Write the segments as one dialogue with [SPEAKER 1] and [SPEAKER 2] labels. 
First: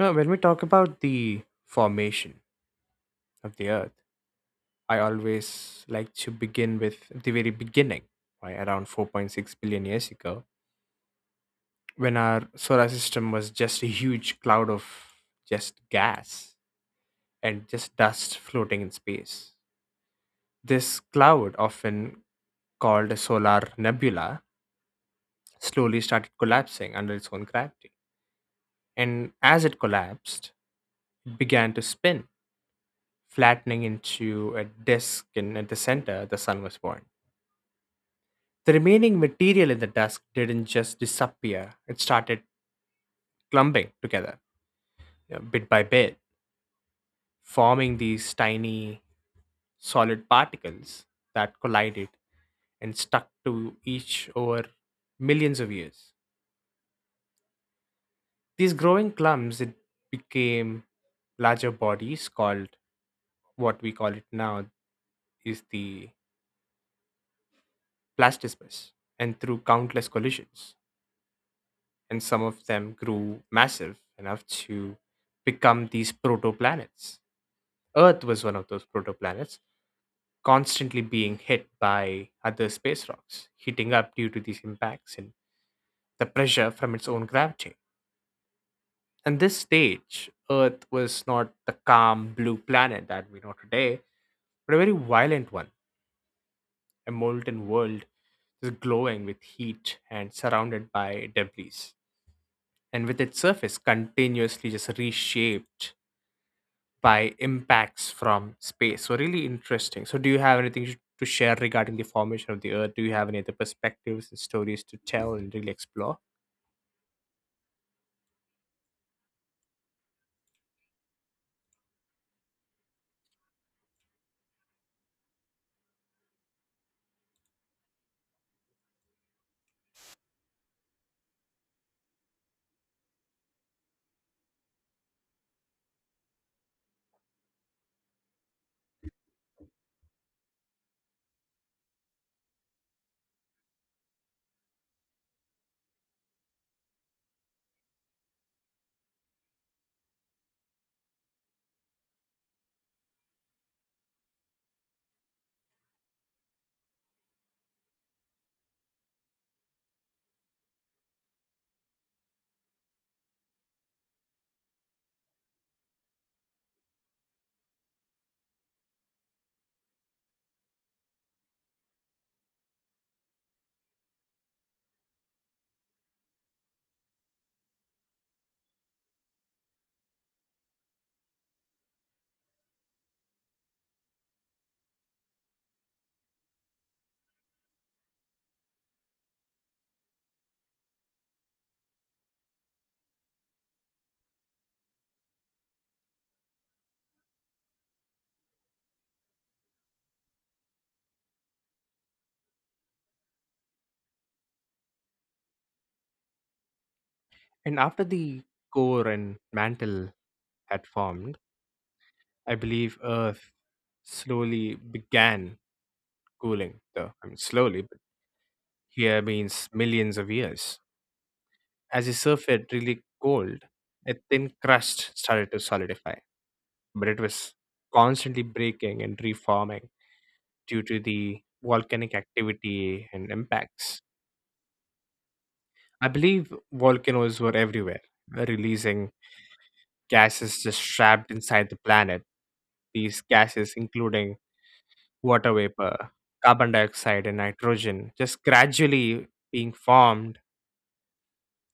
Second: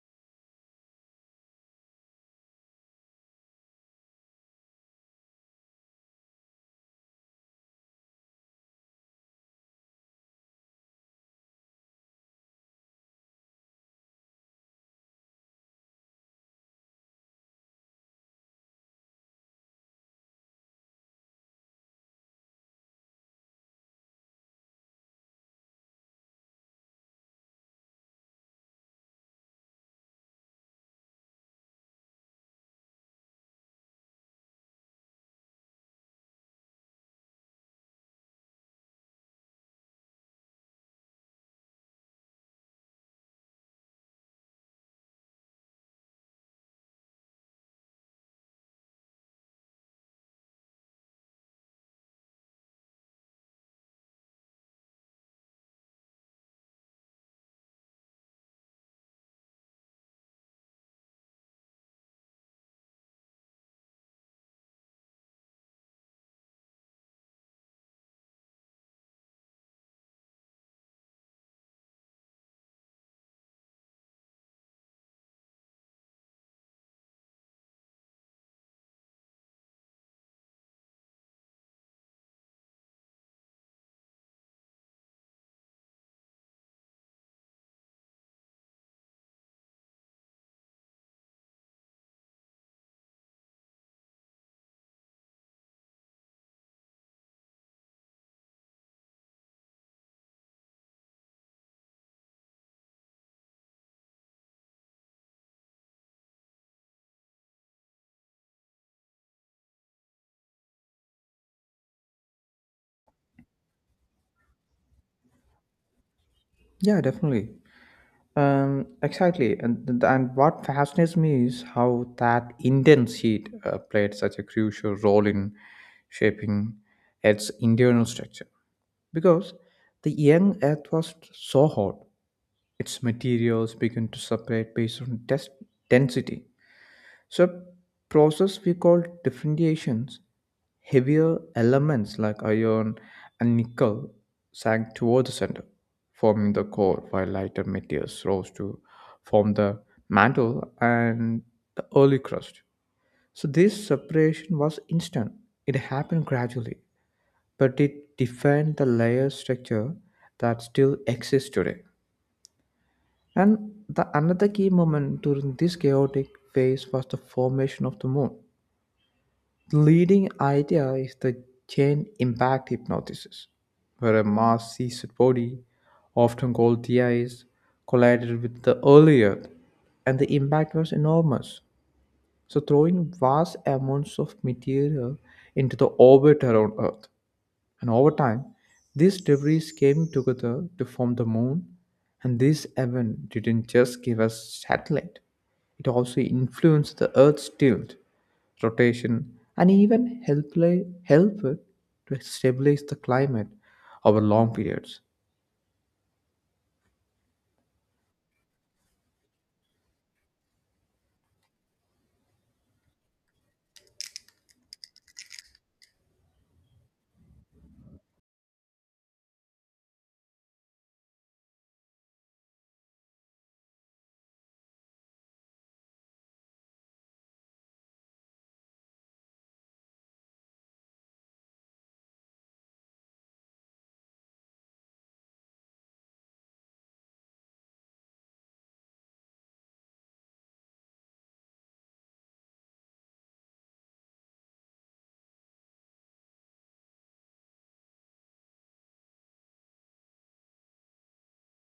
[SPEAKER 1] Now, when we talk about the formation of the Earth, I always like to begin with the very beginning, right, around 4.6 billion years ago, when our solar system was just a huge cloud of just gas and just dust floating in space. This cloud, often called a solar nebula, slowly started collapsing under its own gravity. And as it collapsed, it began to spin flattening into a disk in at the center, the sun was born. The remaining material in the dusk didn't just disappear, it started clumping together, bit by bit, forming these tiny solid particles that collided and stuck to each over millions of years. These growing clumps it became larger bodies called what we call it now is the plastismus and through countless collisions and some of them grew massive enough to become these protoplanets. Earth was one of those protoplanets, constantly being hit by other space rocks, heating up due to these impacts and the pressure from its own gravity. And this stage, Earth was not the calm blue planet that we know today, but a very violent one, a molten world just glowing with heat and surrounded by debris. And with its surface continuously just reshaped by impacts from space. So really interesting. So do you have anything to share regarding the formation of the Earth? Do you have any other perspectives and stories to tell and really explore?
[SPEAKER 2] Yeah, definitely. Exactly. And what fascinates me is how that intense heat played such a crucial role in shaping its internal structure. Because the young Earth was so hot, its materials began to separate based on density, so a process we call differentiations. Heavier elements like iron and nickel sank toward the center, forming the core, while lighter materials rose to form the mantle and the early crust. So this separation was instant. It happened gradually, but it defined the layer structure that still exists today. And the another key moment during this chaotic phase was the formation of the moon. The leading idea is the chain impact hypnosis, where a mass seized body, often called TIS, collided with the early Earth, and the impact was enormous, so throwing vast amounts of material into the orbit around Earth. And over time, these debris came together to form the moon, and this event didn't just give us satellite, it also influenced the Earth's tilt, rotation, and even helped help it to stabilize the climate over long periods.
[SPEAKER 1] And after the core and mantle had formed, I believe Earth slowly began cooling. Though I mean slowly, but here means millions of years. As the surface really cooled, a thin crust started to solidify, but it was constantly breaking and reforming due to the volcanic activity and impacts. I believe volcanoes were everywhere, releasing gases just trapped inside the planet. These gases, including water vapor, carbon dioxide, and nitrogen, just gradually being formed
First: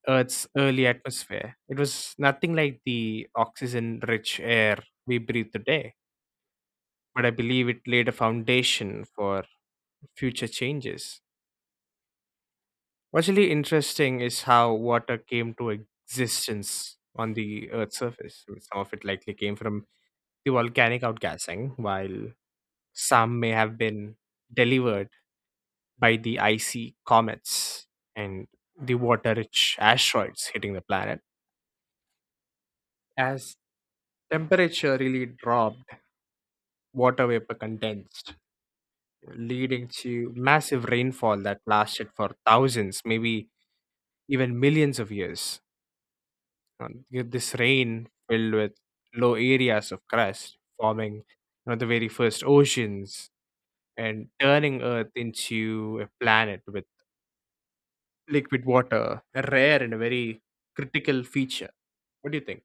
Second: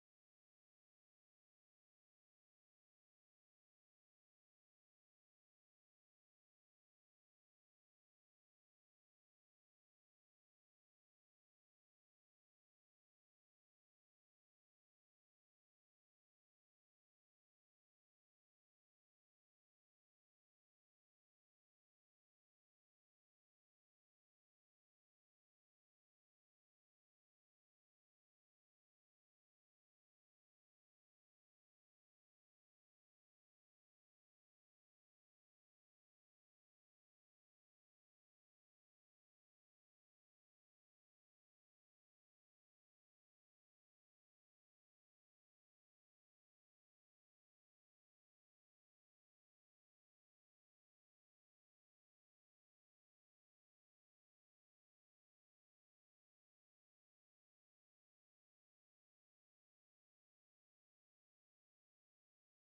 [SPEAKER 1] Earth's early atmosphere. It was nothing like the oxygen rich air we breathe today, but I believe it laid a foundation for future changes. What's really interesting is how water came to existence on the Earth's surface. Some of it likely came from the volcanic outgassing, while some may have been delivered by the icy comets and the water rich asteroids hitting the planet. As temperature really dropped, water vapor condensed, leading to massive rainfall that lasted for thousands, maybe even millions of years know, this rain filled with low areas of crust, forming the very first oceans and turning Earth into a planet with liquid water, a rare and a very critical feature. What do you think?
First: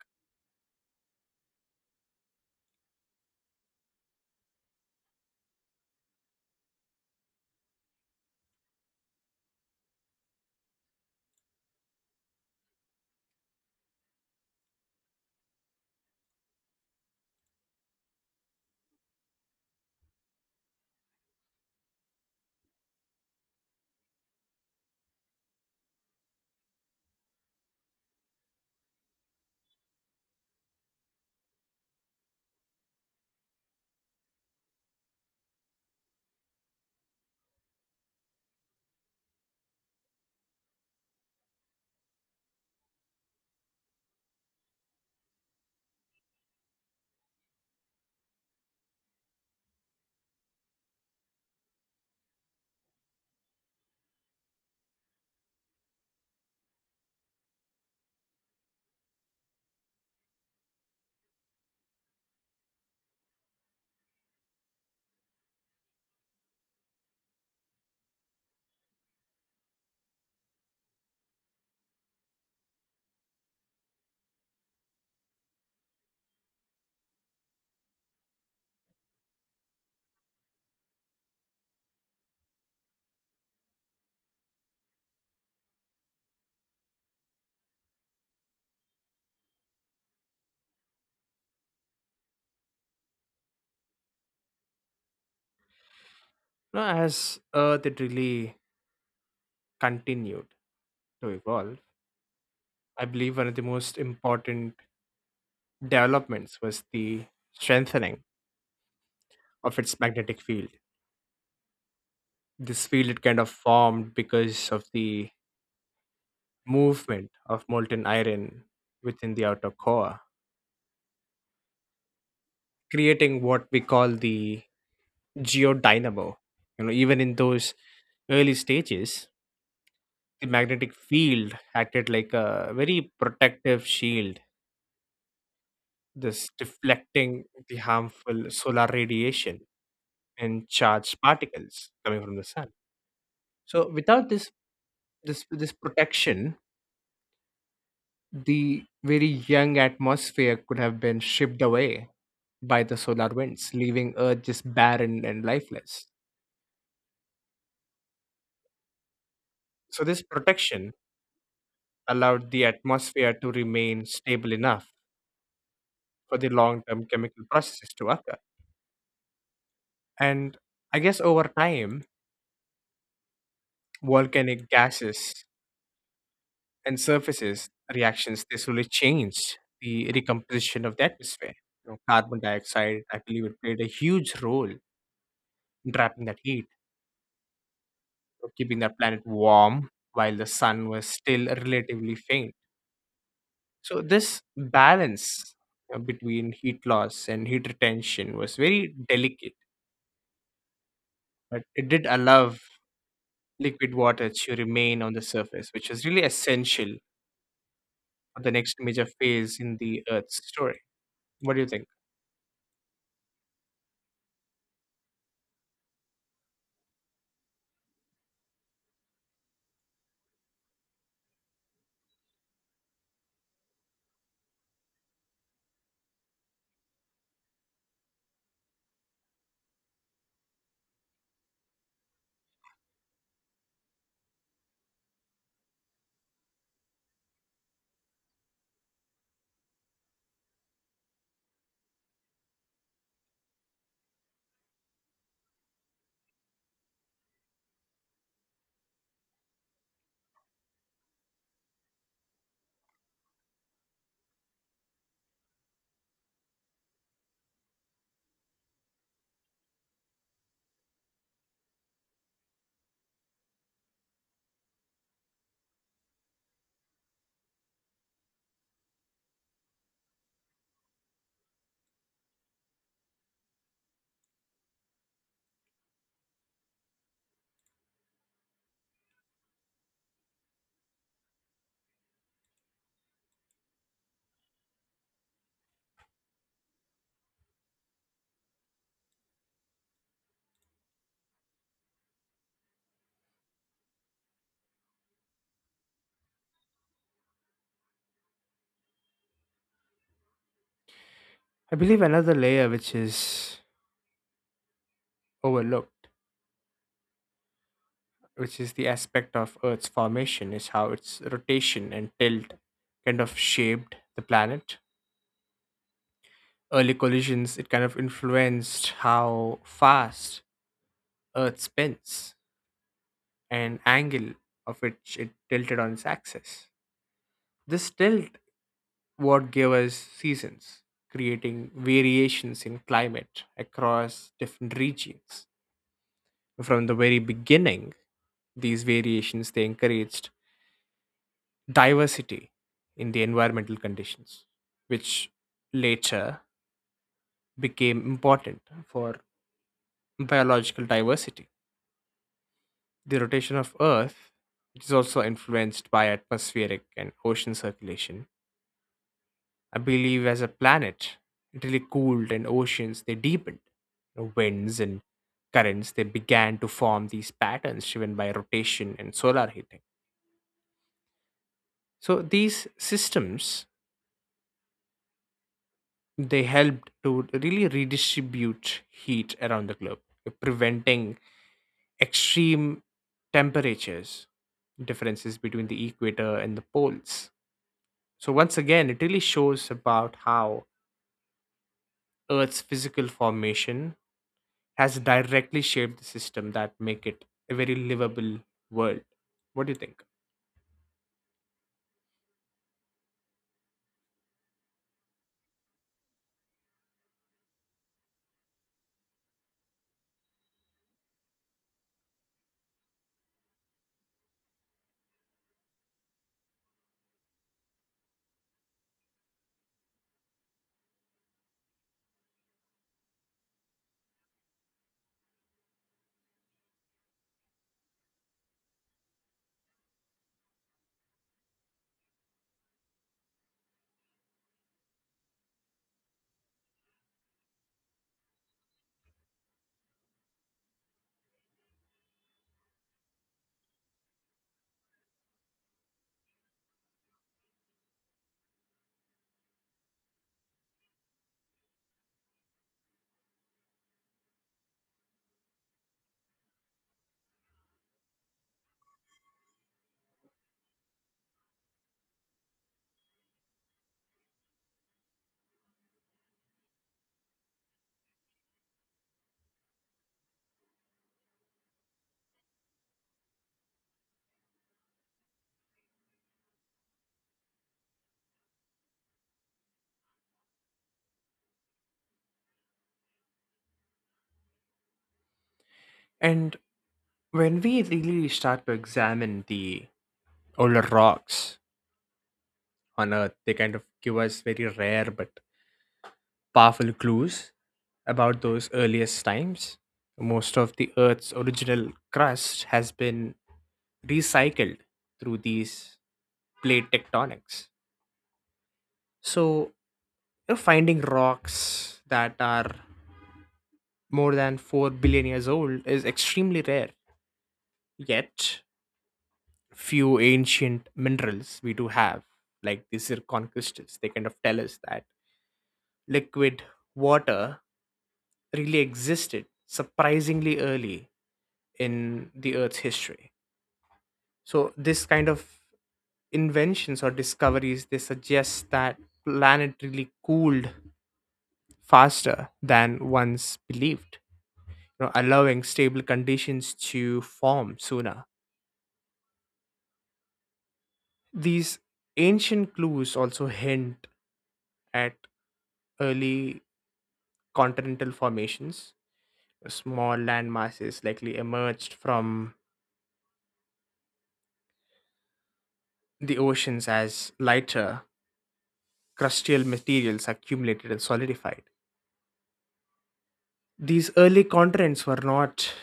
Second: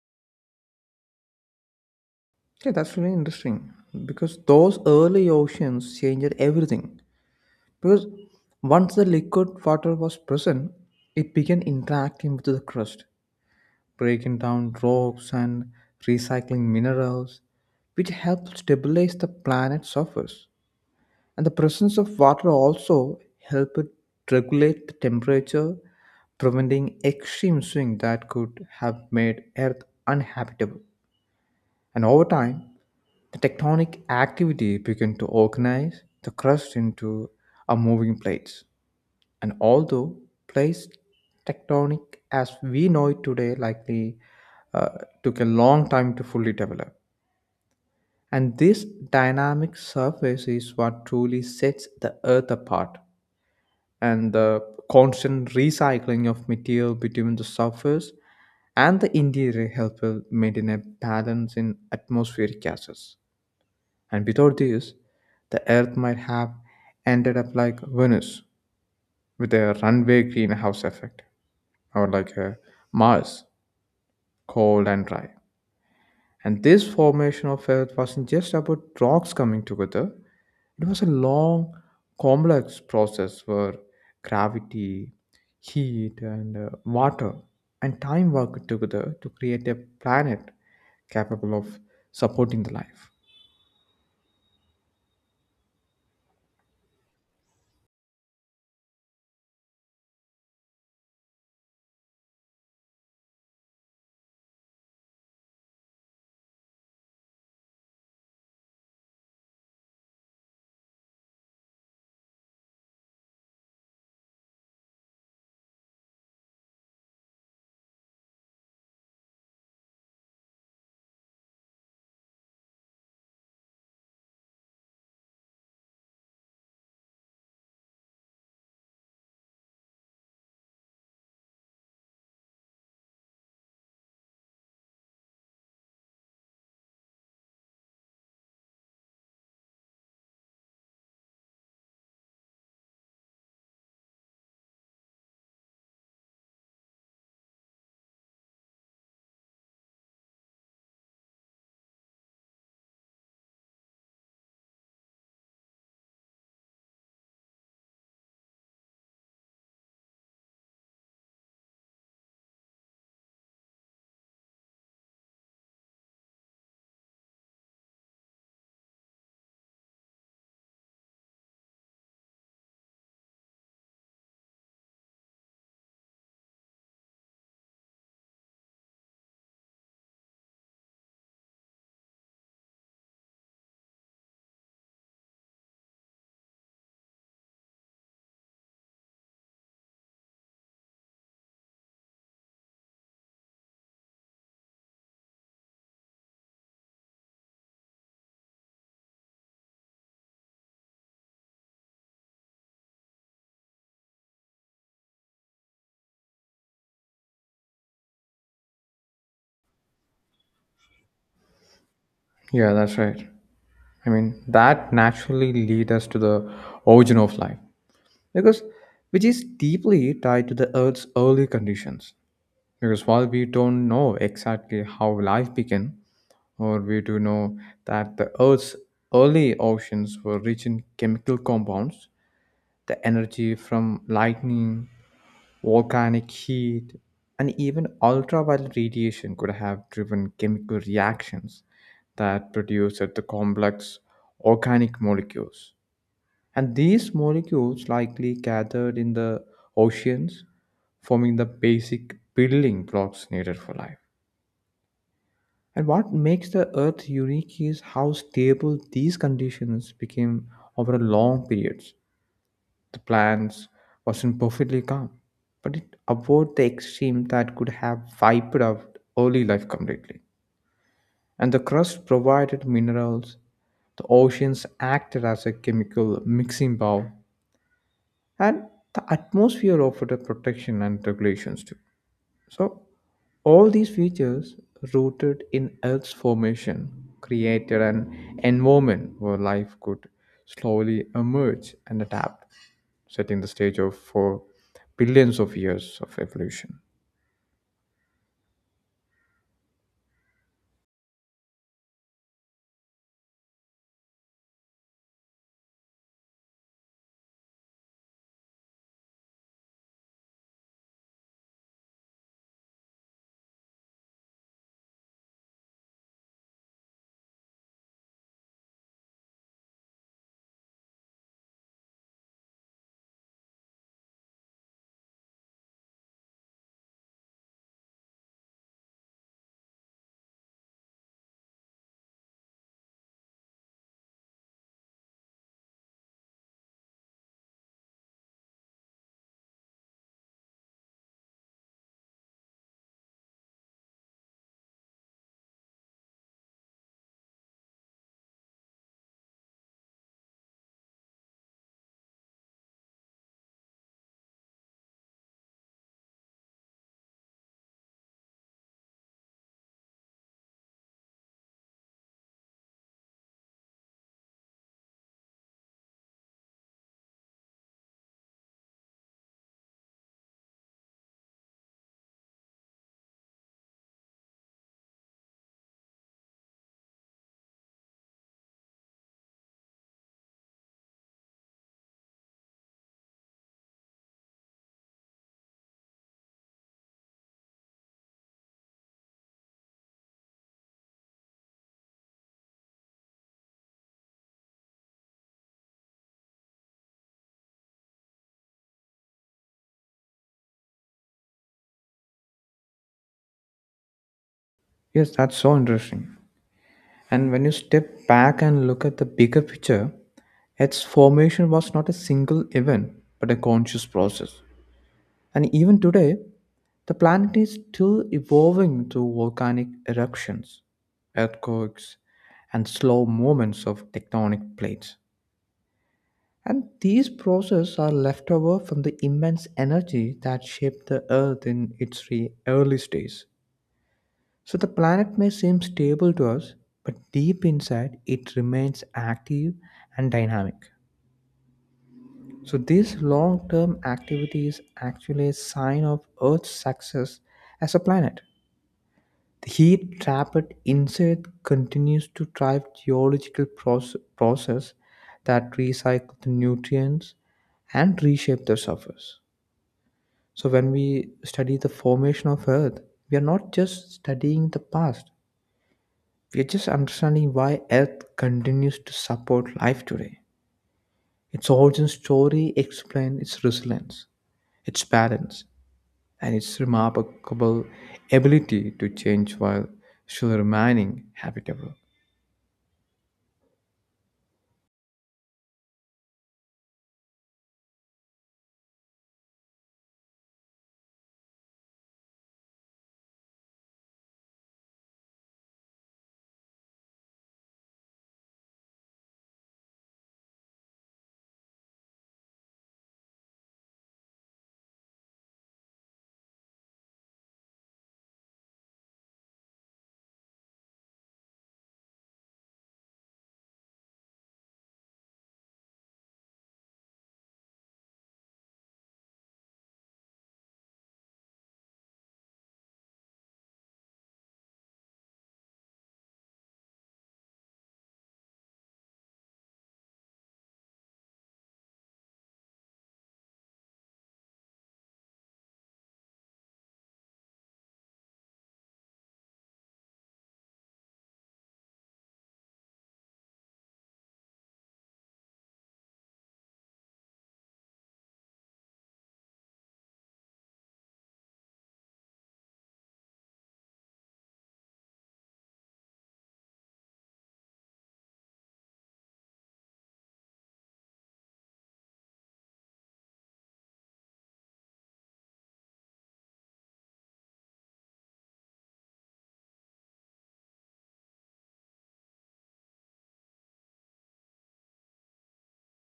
[SPEAKER 2] Yeah, that's really interesting because those early oceans changed everything. Because once the liquid water was present, it began interacting with the crust breaking down rocks and recycling minerals, which help stabilize the planet's surface. And the presence of water also help it regulate the temperature, preventing extreme swings that could have made Earth uninhabitable. And over time, the tectonic activity began to organize the crust into a moving plates and although place tectonic as we know it today likely uh, took a long time to fully develop. And this dynamic surface is what truly sets the Earth apart. And the constant recycling of material between the surface and the interior help it maintain a balance in atmospheric gases. And without this, the Earth might have ended up like Venus with a runaway greenhouse effect, or like Mars, cold and dry. And this formation of Earth wasn't just about rocks coming together, it was a long, complex process where gravity, heat, and water and time worked together to create a planet capable of supporting the life.
[SPEAKER 1] No, as Earth, it really continued to evolve. I believe one of the most important developments was the strengthening of its magnetic field. This field it kind of formed because of the movement of molten iron within the outer core, creating what we call the geodynamo. Even in those early stages, the magnetic field acted like a very protective shield, thus deflecting the harmful solar radiation and charged particles coming from the sun. So, without this protection, the very young atmosphere could have been shipped away by the solar winds, leaving Earth just barren and lifeless. So, this protection allowed the atmosphere to remain stable enough for the long term chemical processes to occur. And I guess over time, volcanic gases and surfaces reactions they slowly changed the recomposition of the atmosphere. You know, carbon dioxide, I believe, it played a huge role in trapping that heat of keeping the planet warm while the sun was still relatively faint. So, this balance between heat loss and heat retention was very delicate, but it did allow liquid water to remain on the surface, which was really essential for the next major phase in the Earth's story. What do you think?
[SPEAKER 2] Yeah, that's right. I mean, that naturally leads us to the origin of life, because which is deeply tied to the Earth's early conditions. Because while we don't know exactly how life began, or we do know that the Earth's early oceans were rich in chemical compounds, the energy from lightning, volcanic heat, and even ultraviolet radiation could have driven chemical reactions that produced the complex organic molecules. And these molecules likely gathered in the oceans, forming the basic building blocks needed for life. And what makes the Earth unique is how stable these conditions became over a long periods. The plants wasn't perfectly calm, but it avoided the extreme that could have wiped out early life completely. And the crust provided minerals, the oceans acted as a chemical mixing bowl, and the atmosphere offered a protection and regulations too. So, all these features, rooted in Earth's formation, created an environment where life could slowly emerge and adapt, setting the stage of for billions of years of evolution.
[SPEAKER 1] I believe another layer which is overlooked, which is the aspect of Earth's formation, is how its rotation and tilt kind of shaped the planet early collisions, it kind of influenced how fast Earth spins and angle of which it tilted on its axis. This tilt what gave us seasons, creating variations in climate across different regions. From the very beginning, these variations they encouraged diversity in the environmental conditions, which later became important for biological diversity. The rotation of Earth, which is also influenced by atmospheric and ocean circulation, I believe as a planet, it really cooled and oceans they deepened. Winds and currents they began to form these patterns driven by rotation and solar heating. So these systems they helped to really redistribute heat around the globe, preventing extreme temperatures differences between the equator and the poles. So once again, it really shows about how Earth's physical formation has directly shaped the system that make it a very livable world. What do you think?
[SPEAKER 2] Yes, that's so interesting. And when you step back and look at the bigger picture, its formation was not a single event, but a conscious process. And even today, the planet is still evolving through volcanic eruptions, earthquakes, and slow movements of tectonic plates. And these processes are left over from the immense energy that shaped the Earth in its earliest days. So the planet may seem stable to us, but deep inside it remains active and dynamic. So this long-term activity is actually a sign of Earth's success as a planet. The heat trapped inside continues to drive geological process that recycle the nutrients and reshape the surface. So when we study the formation of Earth, we are not just studying the past. We are just understanding why Earth continues to support life today. Its origin story explains its resilience, its balance, and its remarkable ability to change while still remaining habitable.
[SPEAKER 1] And when we really start to examine the older rocks on Earth, they kind of give us very rare but powerful clues about those earliest times. Most of the Earth's original crust has been recycled through these plate tectonics. So finding rocks that are more than 4 billion years old is extremely rare. Yet, few ancient minerals we do have, like the zircon crystals, they kind of tell us that liquid water really existed surprisingly early in the Earth's history. So, this kind of inventions or discoveries they suggest that planet really cooled faster than once believed allowing stable conditions to form sooner. These ancient clues also hint at early continental formations. Small land masses likely emerged from the oceans as lighter crustal materials accumulated and solidified. These early continents were not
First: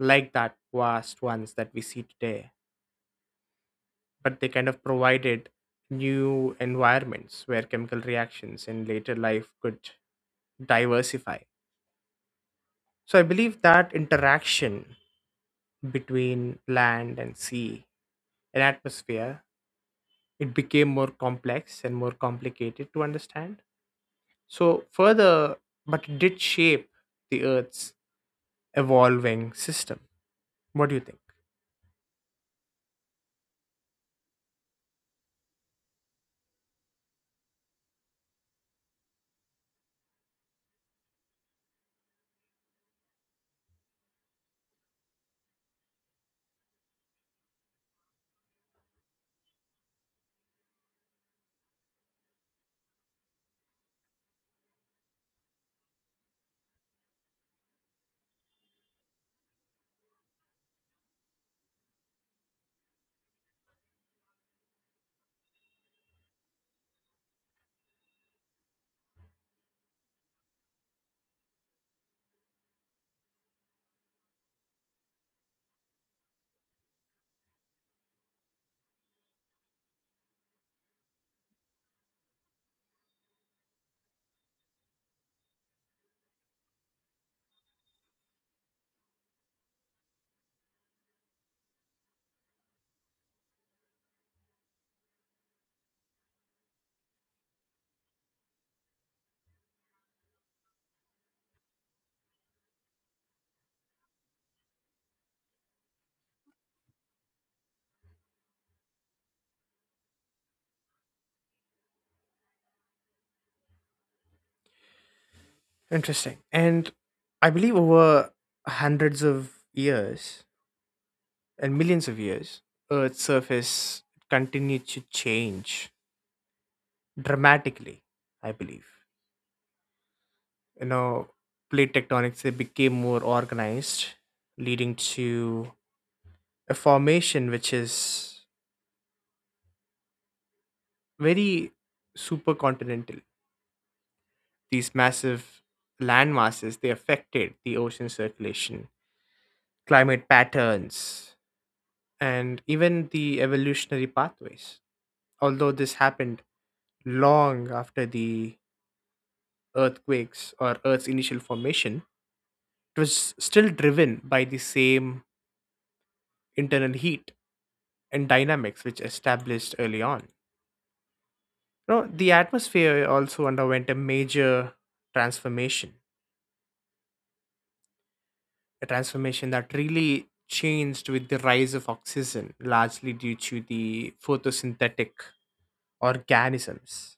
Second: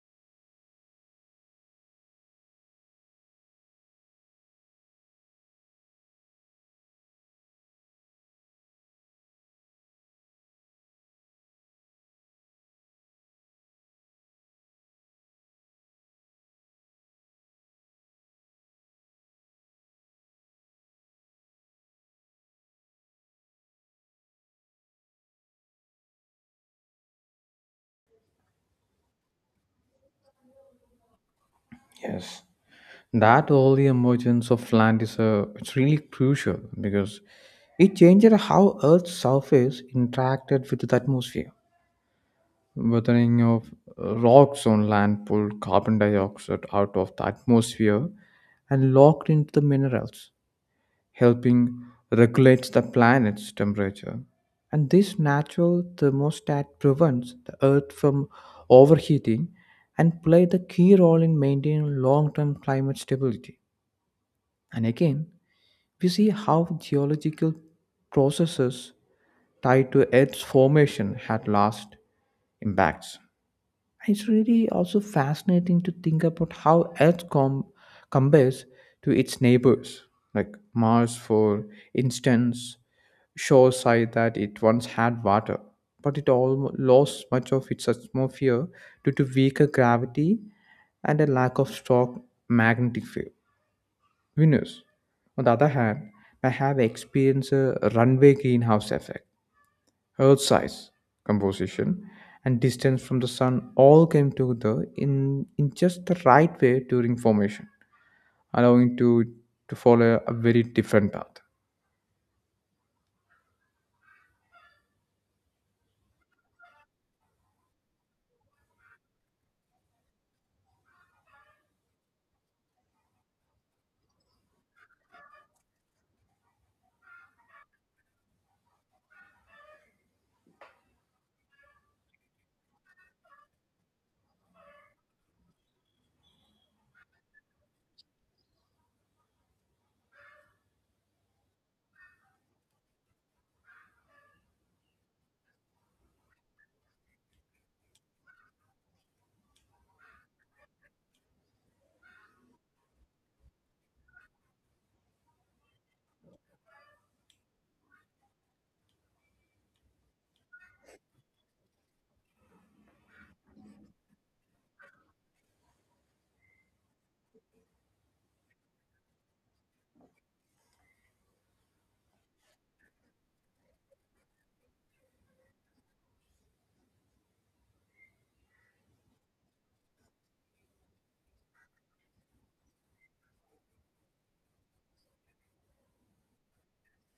[SPEAKER 1] like that vast ones that we see today but they kind of provided new environments where chemical reactions in later life could diversify. So I believe that interaction between land and sea and atmosphere it became more complex and more complicated to understand. So further, but it did shape the Earth's evolving system. What do you think?
[SPEAKER 2] Yes, that early emergence of land is a it's really crucial because it changed how Earth's surface interacted with the atmosphere. Weathering of rocks on land pulled carbon dioxide out of the atmosphere and locked into the minerals, helping regulate the planet's temperature. And this natural thermostat prevents the Earth from overheating and played a key role in maintaining long-term climate stability. And again, we see how geological processes tied to Earth's formation had last impacts. It's really also fascinating to think about how Earth compares to its neighbors, like Mars, for instance, shows side that it once had water, but it all lost much of its atmosphere due to weaker gravity and a lack of strong magnetic field. Venus, on the other hand, may have experienced a runway greenhouse effect. Earth size, composition, and distance from the sun all came together in just the right way during formation, allowing to follow a very different path.
[SPEAKER 1] Interesting. And I believe over hundreds of years, and millions of years, Earth's surface continued to change dramatically, I believe. You know, plate tectonics they became more organized, leading to a formation which is very supercontinental. These massive land masses they affected the ocean circulation, climate patterns, and even the evolutionary pathways. Although this happened long after the earthquakes or Earth's initial formation, it was still driven by the same internal heat and dynamics which established early on. Now, the atmosphere also underwent a major transformation, a transformation that really changed with the rise of oxygen, largely due to the photosynthetic organisms.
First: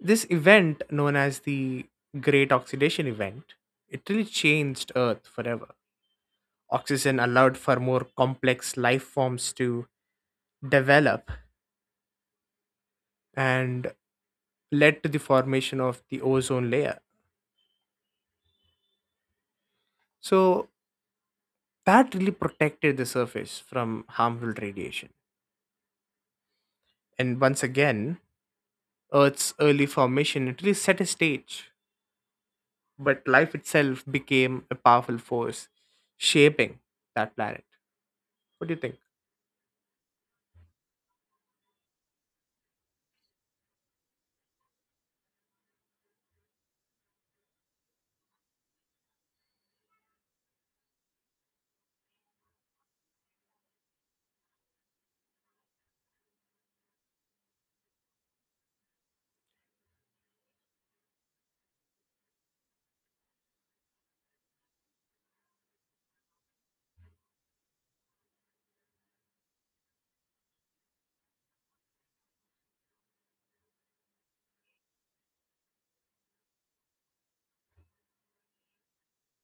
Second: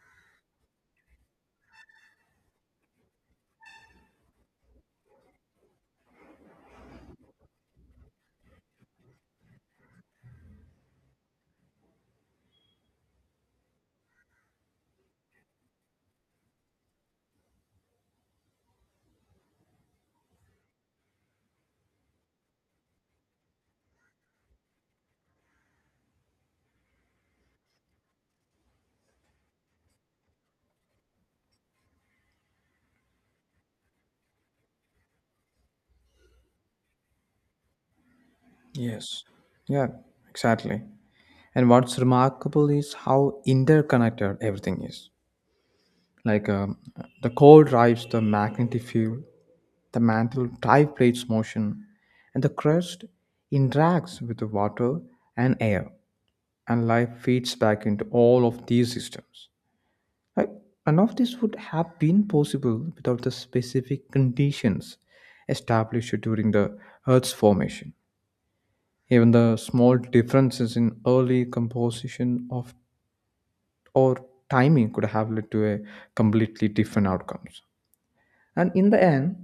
[SPEAKER 1] This event, known as the Great Oxidation Event, it really changed Earth forever. Oxygen allowed for more complex life forms to develop and led to the formation of the ozone layer. So that really protected the surface from harmful radiation. And once again, Earth's early formation it really set a stage, but life itself became a powerful force shaping that planet. What do you think?
[SPEAKER 2] Yes. Yeah, exactly. And what's remarkable is how interconnected everything is. Like the core drives the magnetic field, the mantle triplates motion, and the crust interacts with the water and air, and life feeds back into all of these systems. Like, none of this would have been possible without the specific conditions established during the Earth's formation. Even the small differences in early composition of or timing could have led to a completely different outcomes. And in the end,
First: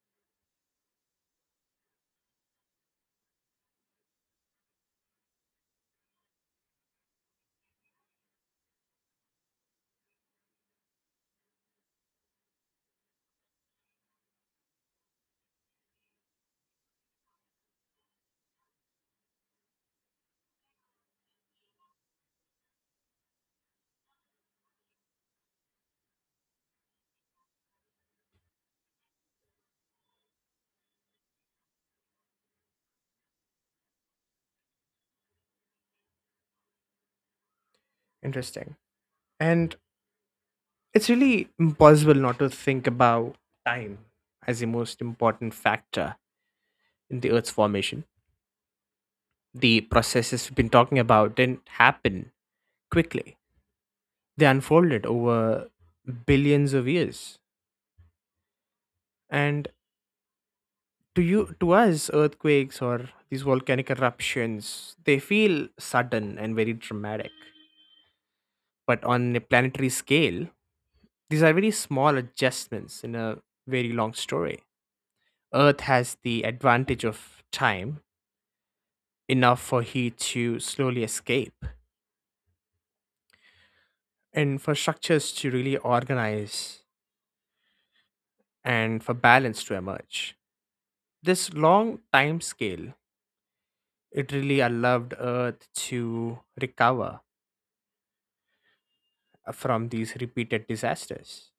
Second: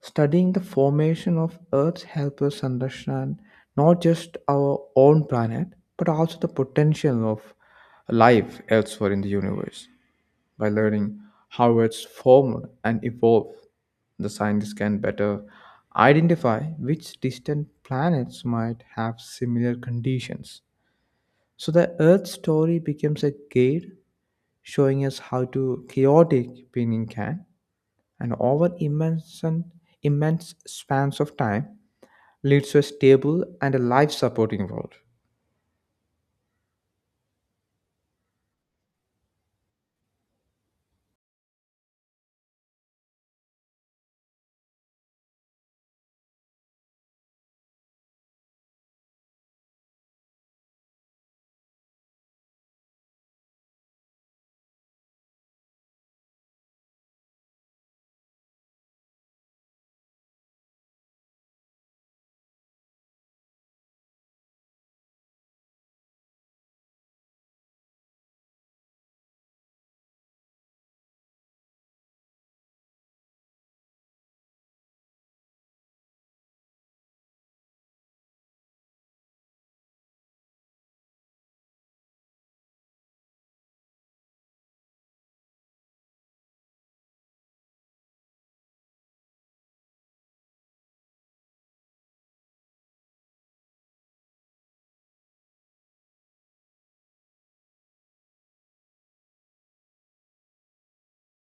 [SPEAKER 2] studying the formation of Earth helps us understand not just our own planet, but also the potential of life elsewhere in the universe. By learning how it's formed and evolved, the scientists can better identify which distant planets might have similar conditions. So the Earth story becomes a guide showing us how to chaotic being can and over immense spans of time leads to a stable and a life supporting world.
[SPEAKER 1] Interesting. And it's really impossible not to think about time as the most important factor in the Earth's formation the processes we've been talking about didn't happen quickly. They unfolded over billions of years. And to us, earthquakes or these volcanic eruptions, they feel sudden and very dramatic. But on a planetary scale, these are very small adjustments in a very long story. Earth has the advantage of time, enough for heat to slowly escape, and for structures to really organize and for balance to emerge. This long time scale it really allowed earth to recover from these repeated disasters.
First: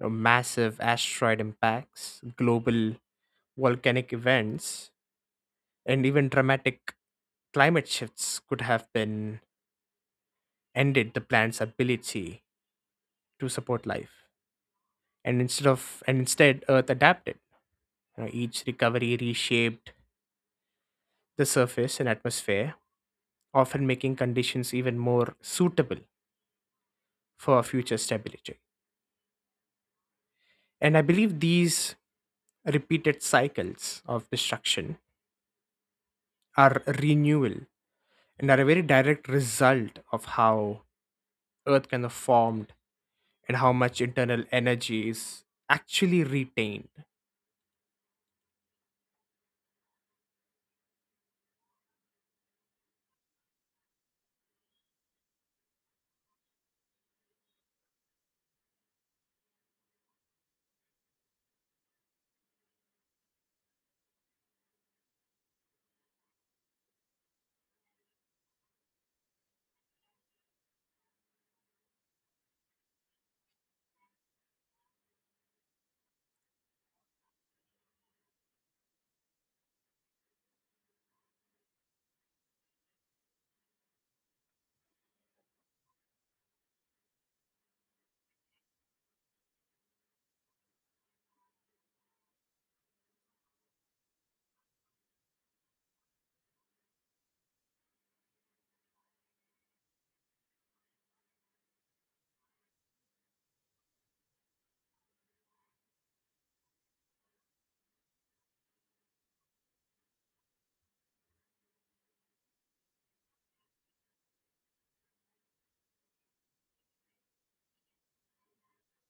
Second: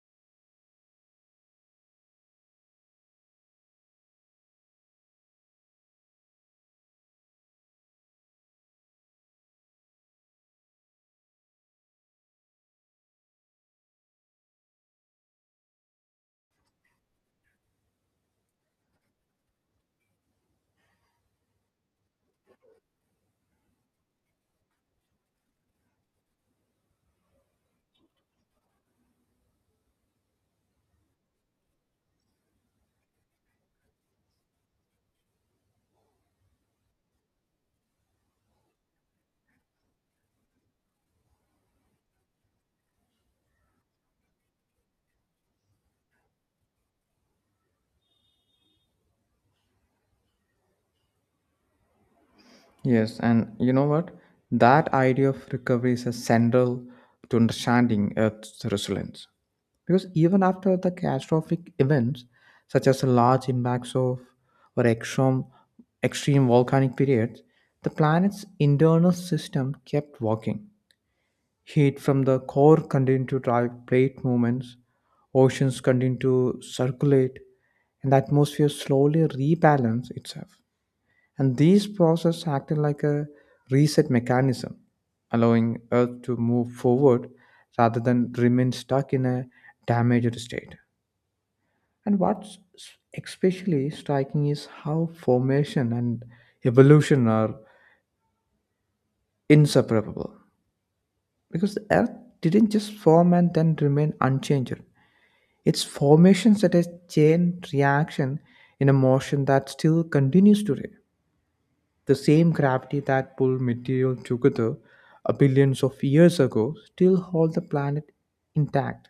[SPEAKER 1] Massive asteroid impacts global volcanic events and even dramatic climate shifts could have been ended the plant's ability to support life and instead earth adapted. Each recovery reshaped the surface and atmosphere often making conditions even more suitable for future stability. And I believe these repeated cycles of destruction are renewal and are a very direct result of how Earth kind of formed and how much internal energy is actually retained.
[SPEAKER 2] Yes, and you know what? That idea of recovery is a central to understanding Earth's resilience. Because even after the catastrophic events, such as large impacts of or extreme volcanic periods, the planet's internal system kept working. Heat from the core continued to drive plate movements, oceans continued to circulate, and the atmosphere slowly rebalanced itself. And these processes acted like a reset mechanism, allowing Earth to move forward rather than remain stuck in a damaged state. And what's especially striking is how formation and evolution are inseparable because the Earth didn't just form and then remain unchanged. Its formation set a chain reaction in a motion that still continues today. The same gravity that pulled material together a billions of years ago still holds the planet intact.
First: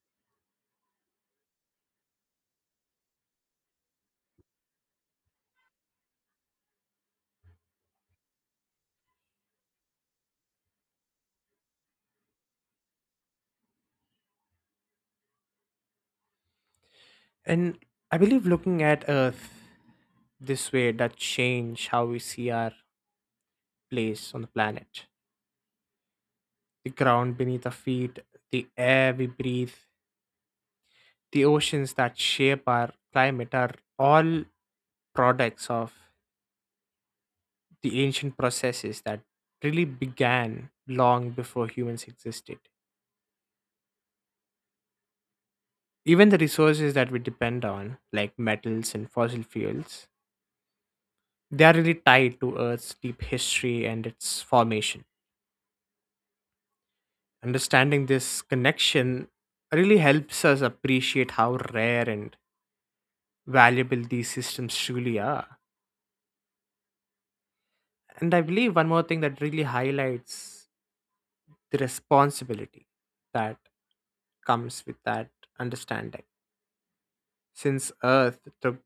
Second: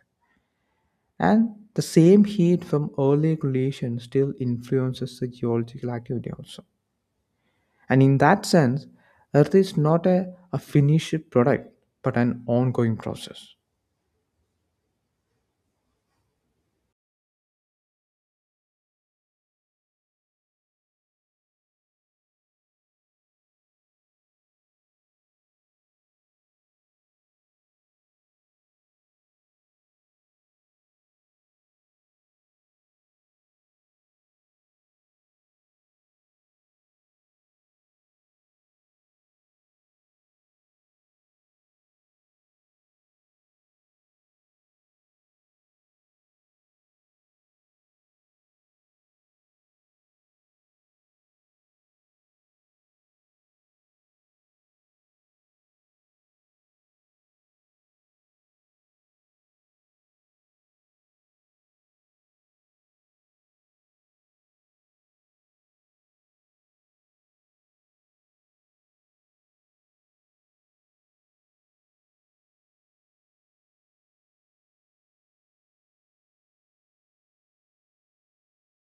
[SPEAKER 2] And the same heat from early collisions still influences the geological activity also. And in that sense, Earth is not a finished product, but an ongoing process.
[SPEAKER 1] And I believe looking at Earth this way that change how we see our place on the planet. The ground beneath our feet, the air we breathe, the oceans that shape our climate are all products of the ancient processes that really began long before humans existed. Even the resources that we depend on, like metals and fossil fuels, they are really tied to Earth's deep history and its formation. Understanding this connection really helps us appreciate how rare and valuable these systems truly are. And I believe one more thing that really highlights the responsibility that comes with that understanding. Since Earth took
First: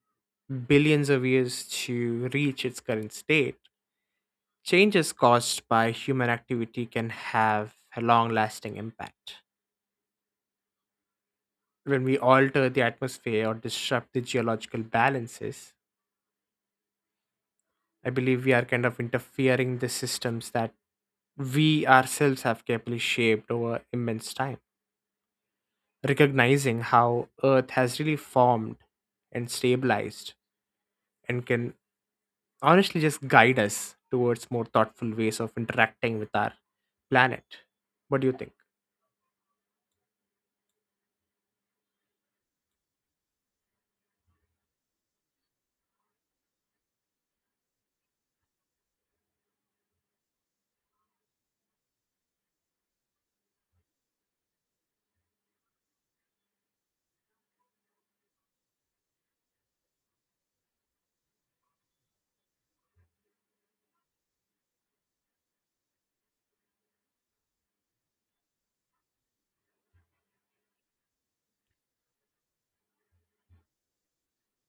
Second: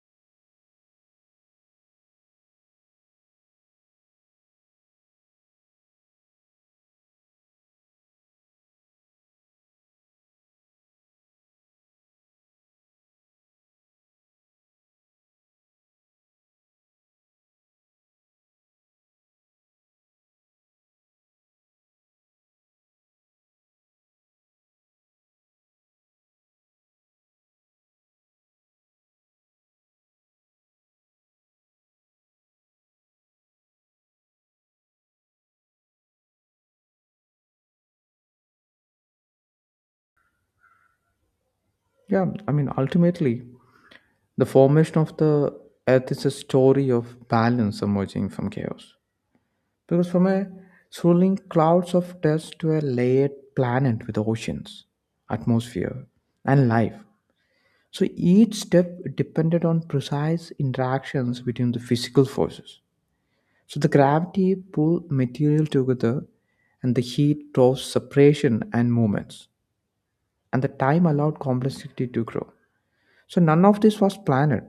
[SPEAKER 1] billions of years to reach its current state, changes caused by human activity can have a long lasting impact. When we alter the atmosphere or disrupt the geological balances, I believe we are kind of interfering the systems that we ourselves have carefully shaped over immense time. Recognizing how Earth has really formed and stabilized and can honestly just guide us towards more thoughtful ways of interacting with our planet. What do you think?
[SPEAKER 2] Yeah, I mean, ultimately, the formation of the earth is a story of balance emerging from chaos. Because from a swirling clouds of dust to a layered planet with oceans, atmosphere, and life. So each step depended on precise interactions between the physical forces. So the gravity pulled material together and the heat drove separation and movements. And the time allowed complexity to grow. So none of this was planned,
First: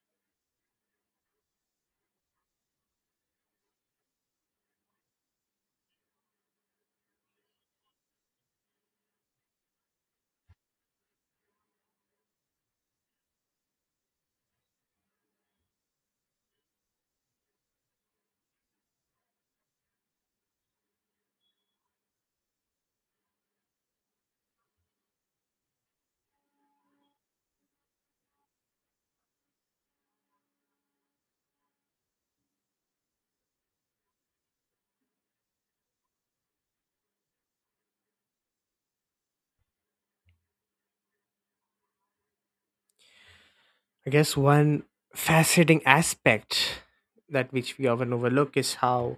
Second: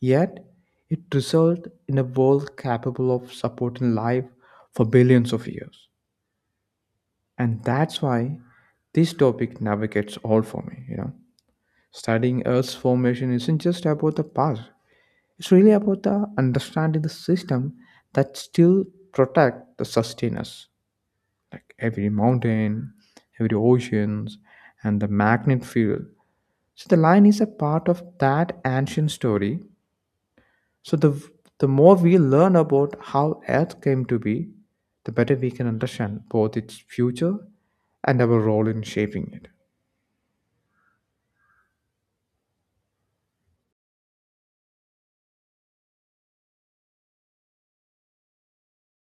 [SPEAKER 2] yet it resulted in a world capable of supporting life for billions of years. And that's why this topic navigates all for me, you know. Studying Earth's formation isn't just about the past. It's really about the understanding the system that still protect the sustain. Like every mountain, every oceans, and the magnet field. So the line is a part of that ancient story. So the more we learn about how Earth came to be, the better we can understand both its future and our role in shaping it.
[SPEAKER 1] I guess one fascinating aspect that which we often overlook is how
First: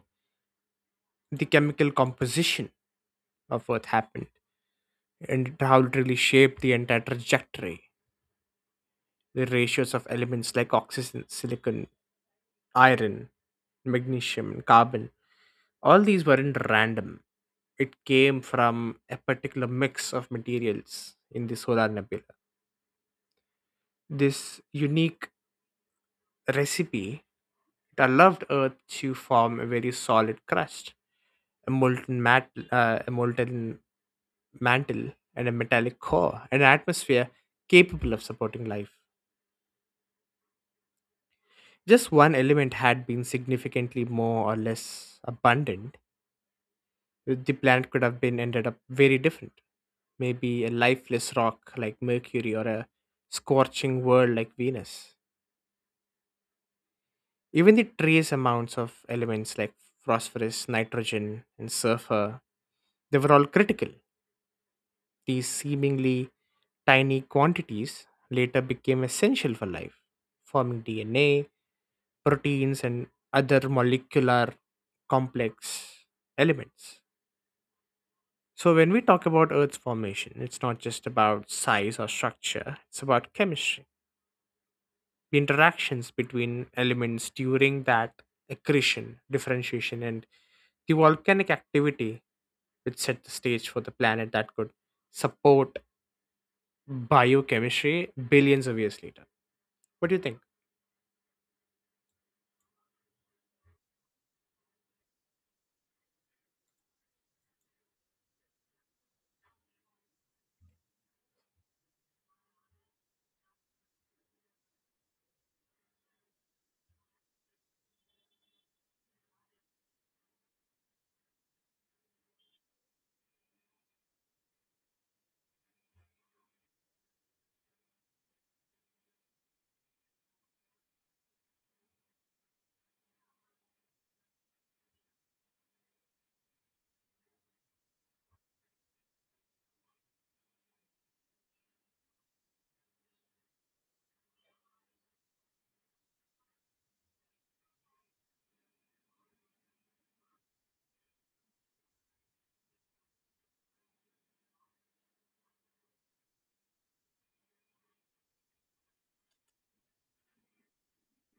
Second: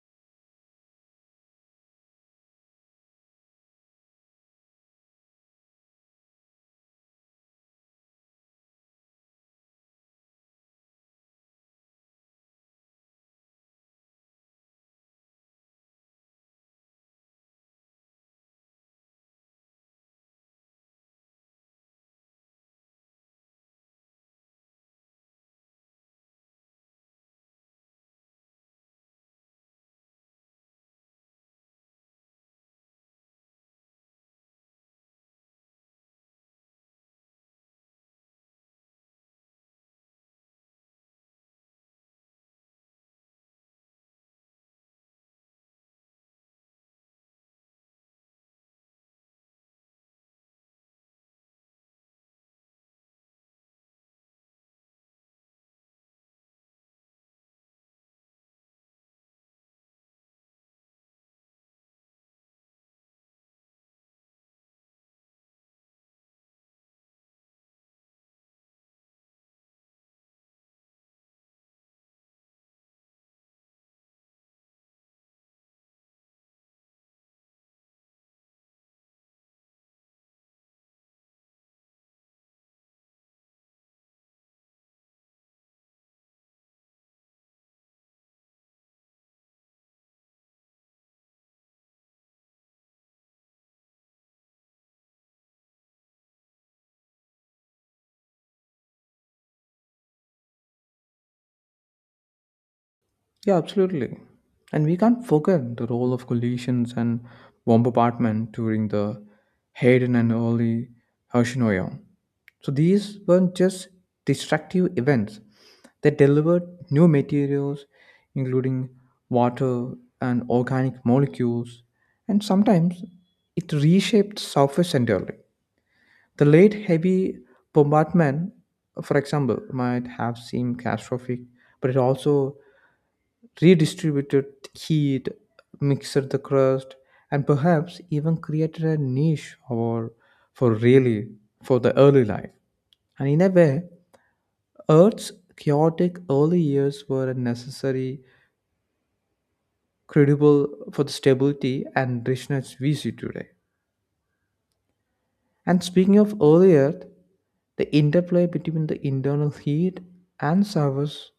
[SPEAKER 1] the chemical composition of Earth happened and how it really shaped the entire trajectory. The ratios of elements like oxygen, silicon, iron, magnesium, and carbon, all these weren't random. It came from a particular mix of materials in the solar nebula this unique recipe that loved earth to form a very solid crust, a molten mantle, and a metallic core, an atmosphere capable of supporting life. Just one element had been significantly more or less abundant, the planet could have been ended up very different. Maybe a lifeless rock like Mercury or a scorching world like Venus. Even the trace amounts of elements like phosphorus, nitrogen, and sulfur they were all critical. These seemingly tiny quantities later became essential for life, forming DNA, proteins, and other molecular complex elements. So, when we talk about Earth's formation, it's not just about size or structure, it's about chemistry, the interactions between elements during that accretion, differentiation, and the volcanic activity which set the stage for the planet that could support biochemistry billions of years later. What do you think?
[SPEAKER 2] Yeah, absolutely. And we can't forget the role of collisions and bombardment during the Heian and early Hoshinoya. So these weren't just destructive events. They delivered new materials, including water and organic molecules, and sometimes it reshaped surface entirely. The late heavy bombardment, for example, might have seemed catastrophic, but it also redistributed heat, mixed the crust, and perhaps even created a niche or for really for the early life. And in a way, Earth's chaotic early years were a necessary, credible for the stability and richness we see today. And speaking of early Earth, the interplay between the internal heat and surface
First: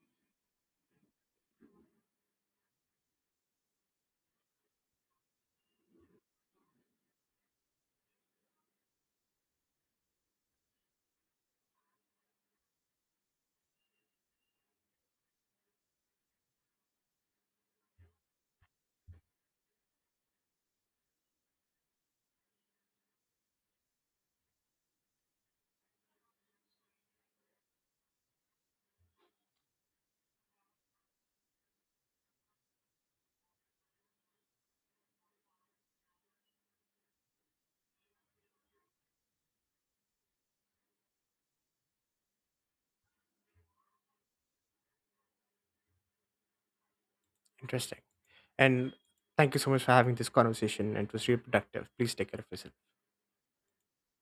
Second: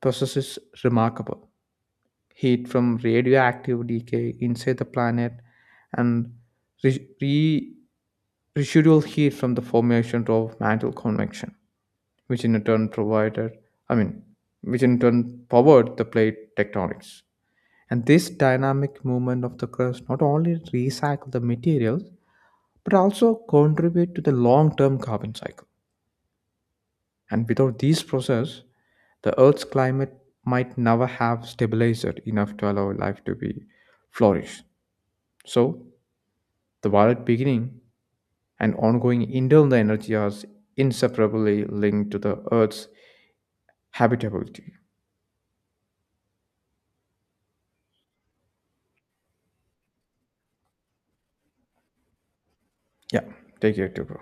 [SPEAKER 2] process is remarkable. Heat from radioactive decay inside the planet and re- re- residual heat from the formation of mantle convection, which in turn provided, I mean, which in turn powered the plate tectonics. And this dynamic movement of the crust not only recycle the materials but also contribute to the long-term carbon cycle. And without these process, the Earth's climate might never have stabilized enough to allow life to be flourish. So, the violent beginning and ongoing internal energy are inseparably linked to the Earth's habitability.
[SPEAKER 1] Interesting. And thank you so much for having this conversation. It was really productive. Please take care of yourself.
[SPEAKER 2] Yeah, take care too, bro.